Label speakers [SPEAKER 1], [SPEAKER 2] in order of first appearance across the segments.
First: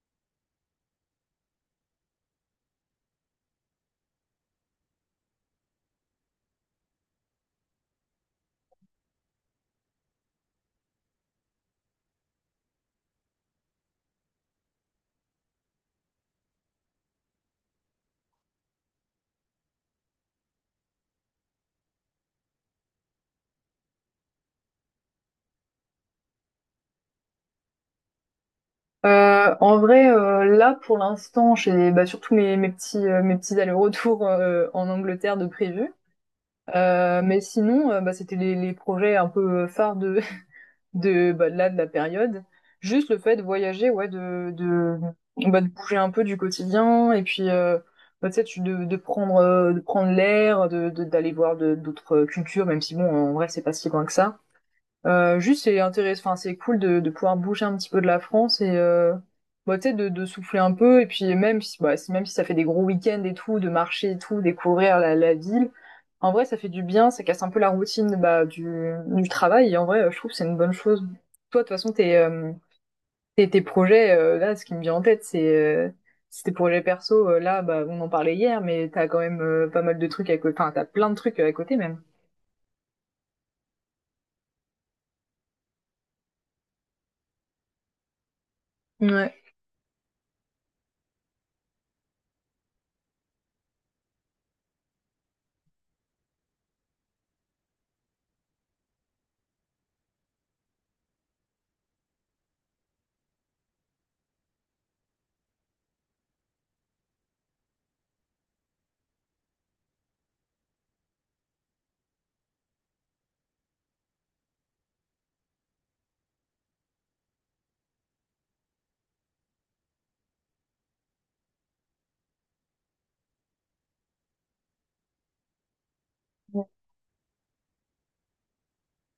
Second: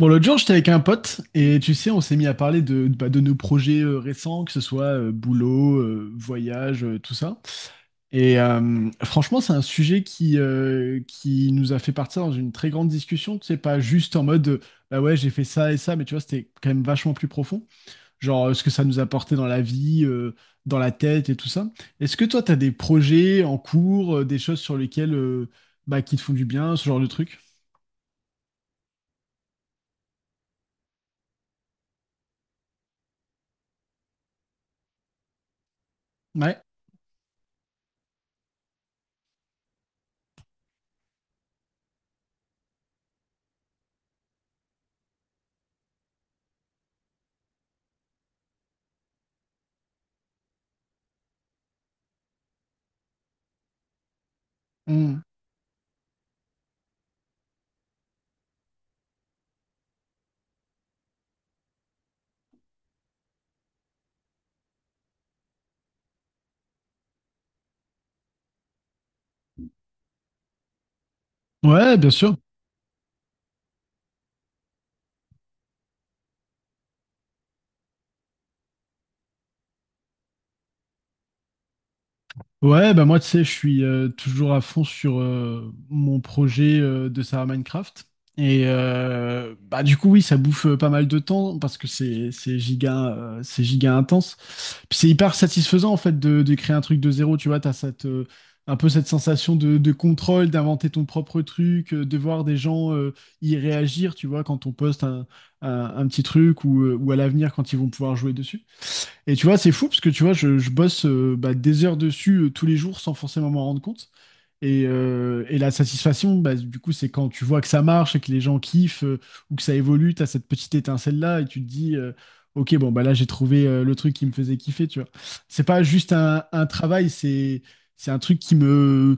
[SPEAKER 1] Bon, l'autre jour, j'étais avec un pote et tu sais, on s'est mis à parler de, bah, de nos projets récents, que ce soit boulot, voyage, tout ça. Et franchement, c'est un sujet qui nous a fait partir dans une très grande discussion. Tu sais, pas juste en mode, bah ouais, j'ai fait ça et ça, mais tu vois, c'était quand même vachement plus profond. Genre, ce que ça nous a apporté dans la vie, dans la tête et tout ça. Est-ce que toi, t'as des projets en cours, des choses sur lesquelles, bah, qui te font du bien, ce genre de truc?
[SPEAKER 2] En vrai, là pour l'instant, j'ai bah, surtout mes petits allers-retours en Angleterre de prévu.
[SPEAKER 1] Ouais.
[SPEAKER 2] Mais sinon, bah, c'était les projets un peu phares de de bah, de la période. Juste le fait de voyager, ouais, de bah, de bouger un peu du quotidien et puis bah, tu sais, de prendre l'air, d'aller voir d'autres cultures, même si bon, en vrai, c'est pas si loin que ça.
[SPEAKER 1] Mm.
[SPEAKER 2] Juste, c'est intéressant, enfin, c'est cool de pouvoir bouger un petit peu de la France et bah, tu sais, de souffler un peu. Et puis, même si, bah, même si ça fait des gros week-ends et tout, de marcher et tout, découvrir la ville, en vrai, ça fait du bien, ça casse un peu la routine bah, du travail. Et en vrai, je trouve que c'est une bonne chose. Toi, de toute façon,
[SPEAKER 1] Ouais, bien sûr.
[SPEAKER 2] tes projets, là, ce qui me vient en tête, c'est tes projets perso. Là, bah, on en parlait hier, mais t'as quand même pas mal de trucs à côté, enfin, t'as plein de trucs à côté même.
[SPEAKER 1] Ouais, bah moi, tu sais, je suis toujours à fond sur mon projet de Sarah Minecraft. Et
[SPEAKER 2] Ouais.
[SPEAKER 1] bah du coup, oui, ça bouffe pas mal de temps parce que c'est giga, c'est giga intense. Puis c'est hyper satisfaisant, en fait, de créer un truc de zéro. Tu vois, t'as un peu cette sensation de contrôle, d'inventer ton propre truc, de voir des gens y réagir, tu vois, quand on poste un petit truc ou à l'avenir quand ils vont pouvoir jouer dessus. Et tu vois, c'est fou parce que tu vois, je bosse bah, des heures dessus tous les jours sans forcément m'en rendre compte. Et la satisfaction, bah, du coup, c'est quand tu vois que ça marche et que les gens kiffent ou que ça évolue, t'as cette petite étincelle-là et tu te dis, ok, bon, bah là, j'ai trouvé le truc qui me faisait kiffer, tu vois. C'est pas juste un travail, c'est un truc qui me,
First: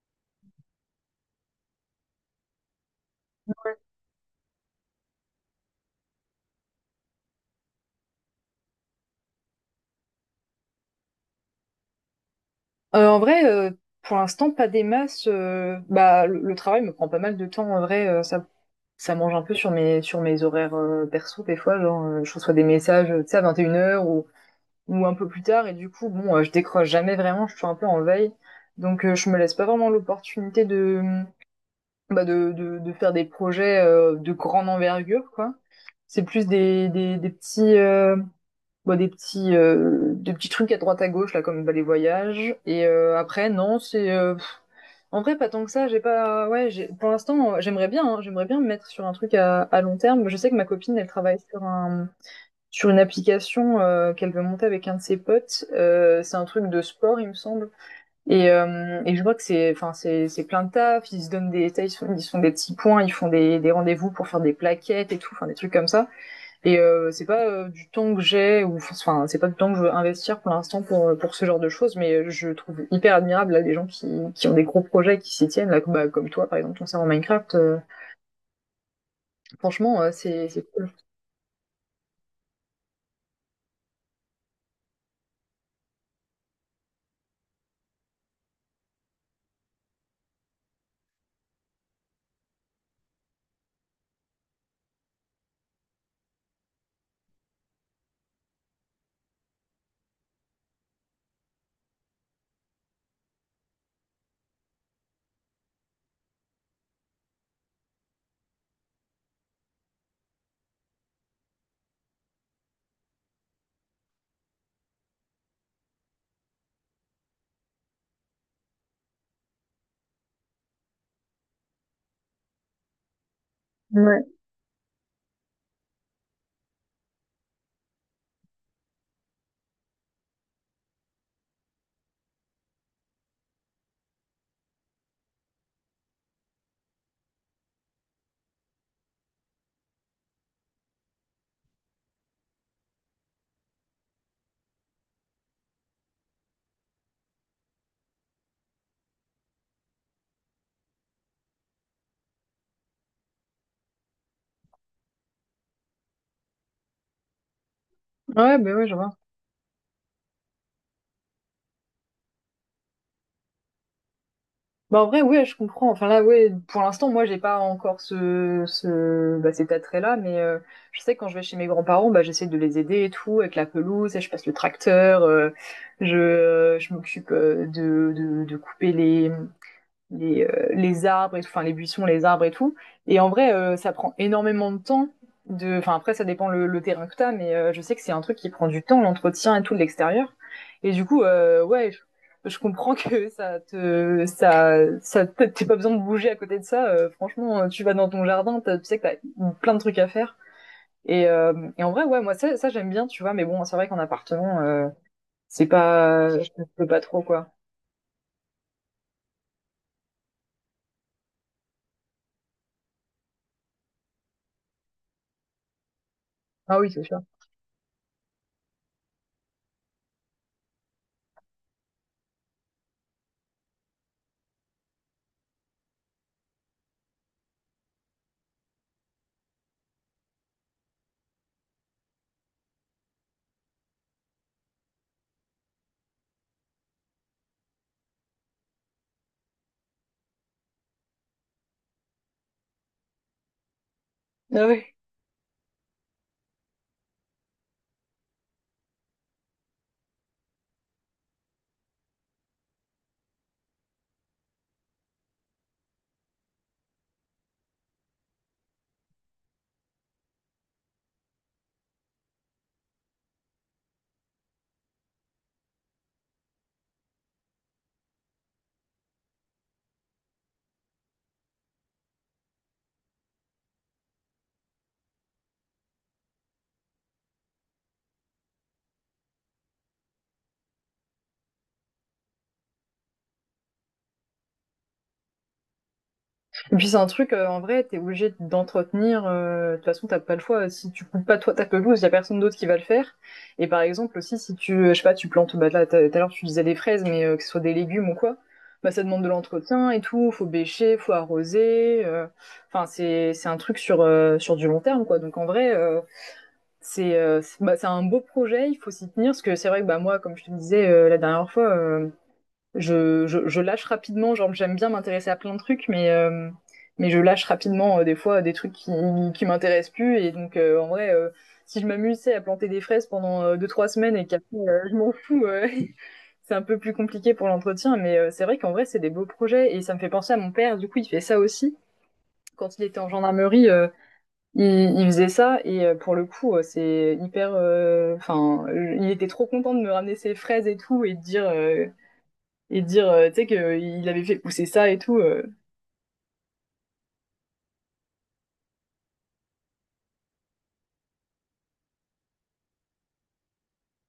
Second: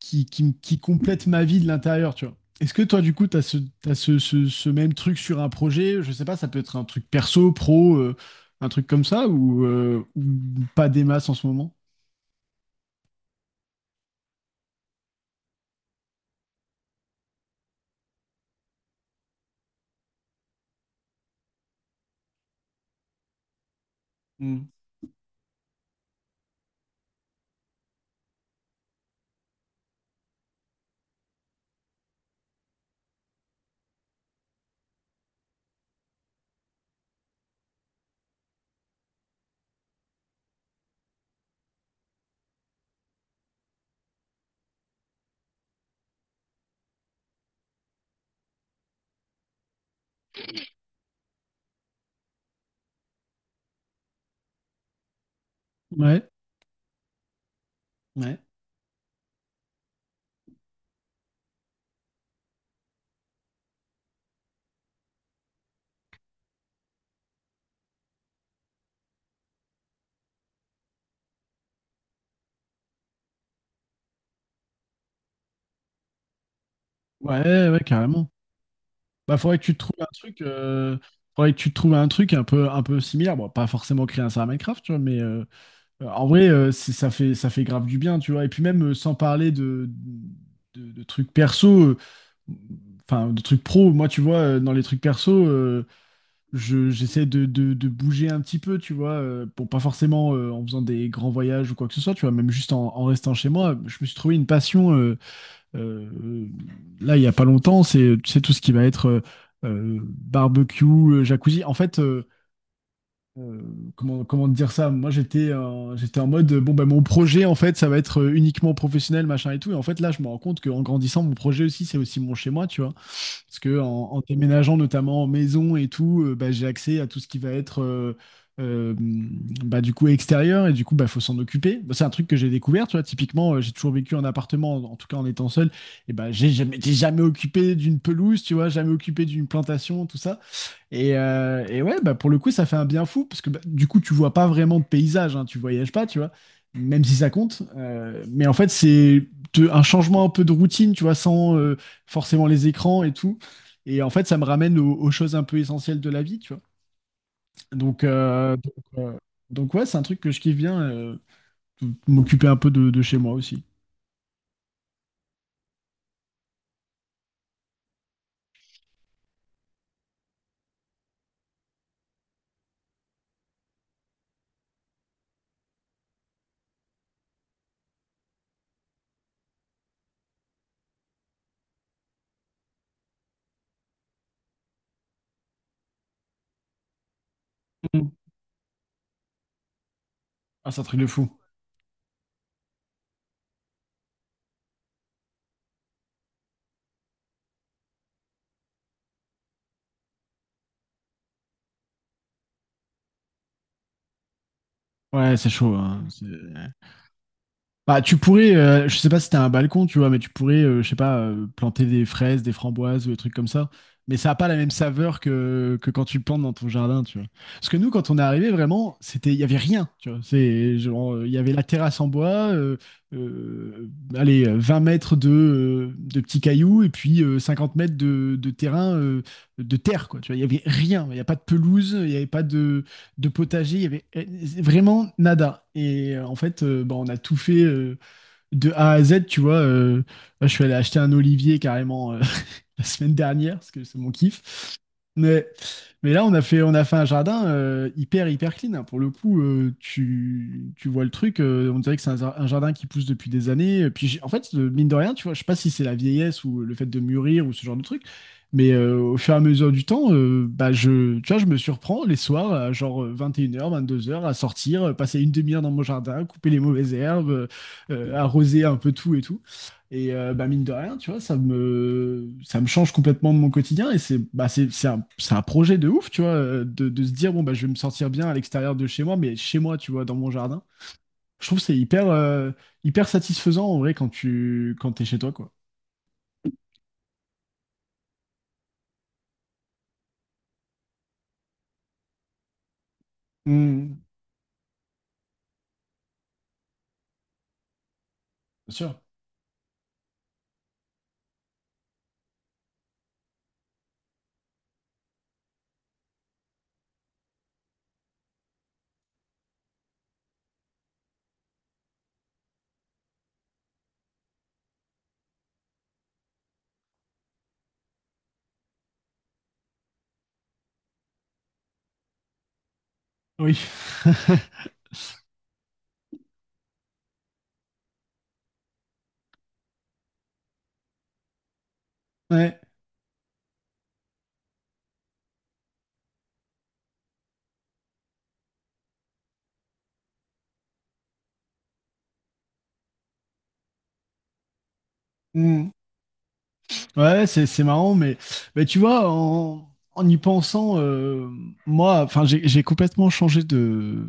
[SPEAKER 1] qui complète ma vie de l'intérieur, tu vois. Est-ce que toi, du coup, t'as ce même truc sur un projet? Je sais pas, ça peut être un truc perso, pro, un truc comme ça, ou pas des masses en ce moment?
[SPEAKER 2] En vrai, pour l'instant, pas des masses. Bah, le travail me prend pas mal de temps. En vrai, ça mange un peu sur sur mes horaires perso des fois. Genre, je reçois des messages, tu sais, à 21 heures
[SPEAKER 1] Hmm.
[SPEAKER 2] ou un peu plus tard. Et du coup, bon, je décroche jamais vraiment. Je suis un peu en veille. Donc, je me laisse pas vraiment l'opportunité de, bah, de faire des projets de grande envergure, quoi. C'est plus des petits. Bah, des petits trucs à droite à gauche là comme bah, les voyages et après non en vrai pas tant que ça. J'ai pas, ouais, pour l'instant j'aimerais bien, hein, j'aimerais bien me mettre sur un truc à long terme. Je sais que ma copine elle travaille sur une application qu'elle veut monter avec un de ses potes.
[SPEAKER 1] Ouais,
[SPEAKER 2] C'est un truc de sport, il me semble.
[SPEAKER 1] ouais,
[SPEAKER 2] Et je vois que c'est enfin c'est plein de taf. Ils se font des petits points. Ils font des rendez-vous pour faire des plaquettes et tout, enfin des trucs comme ça. C'est pas du temps que j'ai, ou enfin c'est pas du temps que je veux investir pour l'instant pour ce genre de choses, mais je trouve hyper admirable là des gens qui ont des gros projets et qui s'y tiennent là comme bah, comme toi par exemple ton serveur Minecraft.
[SPEAKER 1] ouais, ouais, carrément. Bah, faudrait que tu te trouves
[SPEAKER 2] Franchement,
[SPEAKER 1] un truc,
[SPEAKER 2] c'est cool.
[SPEAKER 1] faudrait que tu te trouves un truc un peu similaire. Bon, pas forcément créer un serveur Minecraft, tu vois, mais en vrai, ça fait grave du bien, tu vois. Et puis même, sans parler de trucs perso, enfin de trucs pro moi tu vois dans les trucs perso je j'essaie de bouger un petit peu tu vois bon pas forcément en faisant des grands voyages ou quoi que ce soit tu vois même juste en restant chez moi je me suis trouvé une passion euh, euh, là il y a pas longtemps c'est tu sais tout ce qui va être barbecue jacuzzi en fait euh, comment te dire ça? Moi, j'étais en mode, bon, ben, mon projet, en fait, ça va être uniquement professionnel, machin et tout. Et en fait, là, je me rends compte qu'en grandissant, mon projet aussi, c'est aussi mon chez-moi, tu vois. Parce que en
[SPEAKER 2] Ouais.
[SPEAKER 1] déménageant, notamment en maison et tout, bah, j'ai accès à tout ce qui va être, euh, bah, du coup, extérieur. Et du coup, bah, faut s'en occuper. Bah, c'est un truc que j'ai découvert, tu vois. Typiquement, j'ai toujours vécu en appartement, en tout cas en étant seul. Et bah, j'ai jamais, j'étais jamais occupé d'une pelouse, tu vois, jamais occupé d'une plantation, tout ça. Et ouais, bah pour le coup, ça fait un bien fou, parce que bah, du coup, tu vois pas vraiment de paysage, hein, tu voyages pas, tu vois, même si ça compte. Mais en fait, un changement un peu de routine, tu vois, sans forcément les écrans et tout. Et en fait, ça me ramène aux choses un peu essentielles de la vie, tu vois. Donc, euh,
[SPEAKER 2] Ouais,
[SPEAKER 1] donc,
[SPEAKER 2] bah ouais, je
[SPEAKER 1] euh,
[SPEAKER 2] vois.
[SPEAKER 1] donc ouais, c'est un truc que je kiffe bien, de m'occuper un peu de chez moi aussi.
[SPEAKER 2] Bah en vrai, ouais, je comprends. Enfin là, ouais, pour l'instant moi j'ai pas encore ce ce bah cet attrait là, mais je sais que quand je vais chez mes grands-parents bah j'essaie de les aider et tout avec la pelouse, et je passe le tracteur, je m'occupe de couper les arbres et tout, enfin les buissons, les arbres et tout. Et en vrai, ça prend énormément de temps. Enfin, après, ça dépend le terrain que t'as, mais je sais que
[SPEAKER 1] Mm.
[SPEAKER 2] c'est un truc qui prend du temps, l'entretien et tout de l'extérieur.
[SPEAKER 1] Ah, c'est un
[SPEAKER 2] Et
[SPEAKER 1] truc
[SPEAKER 2] du
[SPEAKER 1] de
[SPEAKER 2] coup,
[SPEAKER 1] fou.
[SPEAKER 2] ouais, je comprends que ça te, ça, t'as pas besoin de bouger à côté de ça. Franchement, tu vas dans ton jardin, tu sais que t'as plein de trucs à faire. Et, euh, et en vrai, ouais, moi ça j'aime bien, tu vois. Mais bon, c'est vrai qu'en appartement,
[SPEAKER 1] Ouais, c'est
[SPEAKER 2] c'est
[SPEAKER 1] chaud, hein,
[SPEAKER 2] pas, je peux pas trop quoi.
[SPEAKER 1] Bah, tu pourrais, je sais pas si t'as un balcon, tu vois, mais tu pourrais, je sais pas, planter des fraises, des framboises ou des trucs comme ça. Mais ça a pas la même saveur que quand tu le plantes dans ton
[SPEAKER 2] Ah oui,
[SPEAKER 1] jardin,
[SPEAKER 2] c'est
[SPEAKER 1] tu
[SPEAKER 2] sûr.
[SPEAKER 1] vois. Parce que nous, quand on est arrivé, vraiment, c'était, il y avait rien, tu vois. C'est genre, il y avait la terrasse en bois, euh, allez, 20 mètres de petits cailloux et puis 50 mètres de terrain, de terre, quoi. Tu vois, il y avait rien. Il n'y a pas de pelouse, il n'y avait pas de potager, il y avait vraiment nada. Et en fait, bah, on a tout fait de A à Z, tu vois. Là, je suis allé acheter un olivier carrément la semaine dernière, parce que c'est mon
[SPEAKER 2] Ah
[SPEAKER 1] kiff.
[SPEAKER 2] oui.
[SPEAKER 1] Mais, mais là, on a fait un jardin hyper, hyper clean, hein. Pour le coup, tu vois le truc, on dirait que c'est un jardin qui pousse depuis des années. Et puis, en fait, mine de rien, tu vois, je sais pas si c'est la vieillesse ou le fait de mûrir ou ce genre de truc, mais au fur et à mesure du temps, bah, tu vois, je me surprends les soirs, à genre 21 h, 22 h, à sortir, passer une demi-heure dans mon jardin, couper les mauvaises herbes arroser un peu tout et tout. Et bah, mine de rien, tu vois, ça me change complètement de mon quotidien. Et c'est bah, c'est un projet de ouf, tu vois, de se dire, bon, bah, je vais me sentir bien à l'extérieur de chez moi, mais chez moi, tu vois, dans mon jardin. Je trouve que c'est hyper satisfaisant, en vrai, quand t'es chez toi, quoi.
[SPEAKER 2] Et puis c'est un truc, en vrai, t'es obligé d'entretenir. De toute façon, t'as pas le choix. Si tu coupes pas toi ta pelouse, y a personne d'autre qui va le faire. Et par
[SPEAKER 1] Mm,
[SPEAKER 2] exemple aussi, si tu, je sais pas, tu plantes, bah là, tout à l'heure tu disais des fraises, mais que ce soit des légumes ou quoi,
[SPEAKER 1] bien
[SPEAKER 2] bah
[SPEAKER 1] sûr.
[SPEAKER 2] ça demande de l'entretien et tout. Faut bêcher, faut arroser. Enfin, c'est un truc sur sur du long terme, quoi. Donc en vrai, c'est un beau projet. Il faut s'y tenir parce que c'est vrai que bah moi, comme je te disais la dernière fois. Je lâche rapidement, genre j'aime bien m'intéresser à plein de trucs, mais je lâche rapidement des fois des trucs qui m'intéressent plus. Et donc en vrai, si je m'amusais à planter des fraises pendant
[SPEAKER 1] Oui.
[SPEAKER 2] 2, 3 semaines et qu'après je m'en fous, c'est un peu plus compliqué pour l'entretien. Mais c'est vrai qu'en vrai, c'est des beaux projets et ça me fait penser à mon père. Du coup, il fait ça aussi.
[SPEAKER 1] Ouais.
[SPEAKER 2] Quand il était en gendarmerie, il faisait ça pour le coup, c'est hyper. Enfin, il était trop content de me ramener ses fraises et tout et de dire. Et dire, tu sais, qu'il avait fait pousser ça et tout.
[SPEAKER 1] Mm. Ouais, c'est marrant, mais tu vois, en y pensant, moi, enfin, j'ai complètement changé de,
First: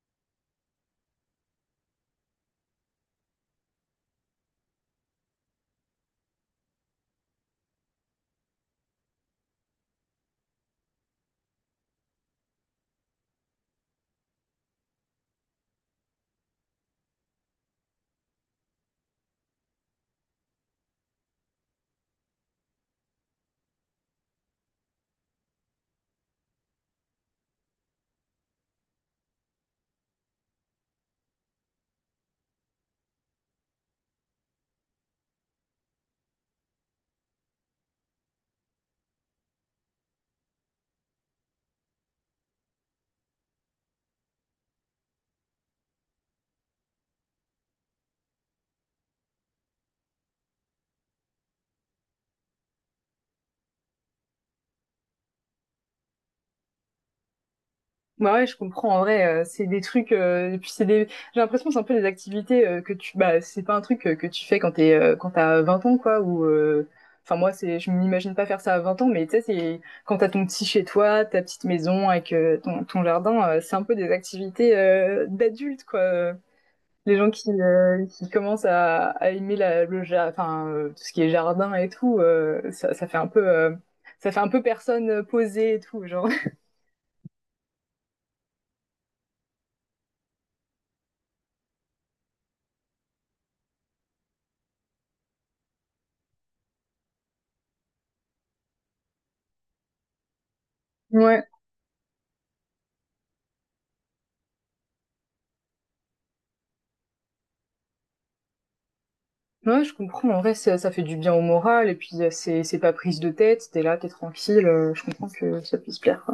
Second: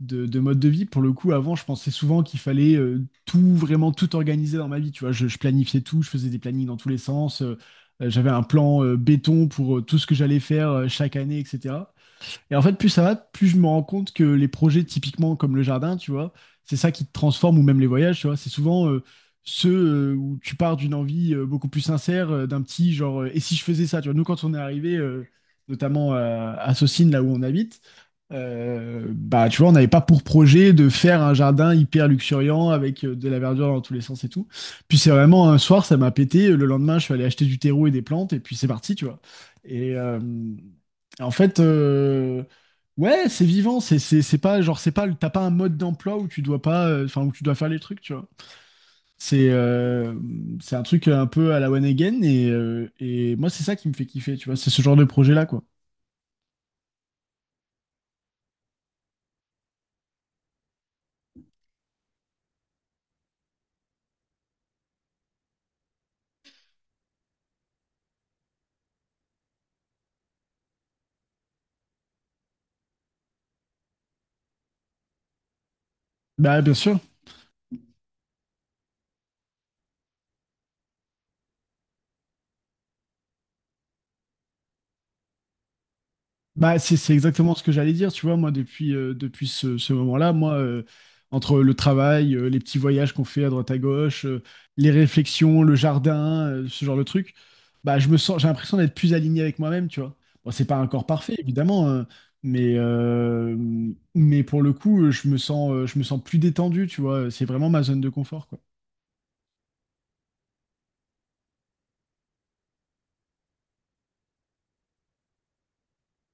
[SPEAKER 1] de, de mode de vie. Pour le coup, avant, je pensais souvent qu'il fallait tout, vraiment tout organiser dans ma vie. Tu vois, je planifiais tout, je faisais des plannings dans tous les sens. J'avais un plan béton pour tout ce que j'allais faire chaque année, etc. Et en fait, plus ça va, plus je me rends compte que les projets typiquement comme le jardin, tu vois, c'est ça qui te transforme ou même les voyages, tu vois. C'est souvent ceux où tu pars d'une envie beaucoup plus sincère, d'un petit genre, et si je faisais ça, tu vois. Nous, quand on est arrivé, notamment à Saucines, là où on habite, bah, tu vois, on n'avait pas pour projet de faire un jardin hyper luxuriant avec de la verdure dans tous les sens et tout. Puis c'est vraiment un soir, ça m'a pété. Le lendemain, je suis allé acheter du terreau et des plantes, et puis c'est parti, tu vois. Et, en fait, ouais, c'est vivant. C'est pas genre c'est pas le- t'as pas un mode d'emploi où tu dois pas, enfin où tu dois faire les trucs, tu vois. C'est euh, c'est un truc un peu à la One Again et moi c'est ça qui me fait kiffer, tu vois. C'est ce genre de projet-là, quoi.
[SPEAKER 2] Bah ouais, je comprends, en vrai, c'est des trucs, et puis c'est des, j'ai l'impression que c'est un peu des activités que tu, bah, c'est pas un truc que tu fais quand t'es, quand t'as 20 ans, quoi, ou, enfin, moi, c'est, je m'imagine pas faire ça à 20 ans, mais tu sais, c'est quand t'as ton petit chez toi, ta petite maison avec ton jardin, c'est un peu des activités d'adultes, quoi.
[SPEAKER 1] Bah bien sûr.
[SPEAKER 2] Les gens qui commencent à aimer enfin, tout ce qui est jardin et tout, ça fait un peu, ça fait un peu personne posée et tout, genre.
[SPEAKER 1] Bah, c'est exactement ce que j'allais dire, tu vois, moi, depuis ce moment-là, moi, entre le travail, les petits voyages qu'on fait à droite à gauche, les réflexions, le jardin, ce genre de truc, bah, je me sens, j'ai l'impression d'être plus aligné avec moi-même, tu vois. Bon, c'est pas encore parfait,
[SPEAKER 2] Ouais.
[SPEAKER 1] évidemment, hein, mais, euh, mais pour le coup, je me sens plus détendu, tu vois, c'est vraiment ma zone de confort, quoi.
[SPEAKER 2] Ouais, je comprends. En vrai, ça fait du bien au moral et puis c'est pas prise de tête. T'es là, t'es tranquille. Je comprends que ça puisse plaire.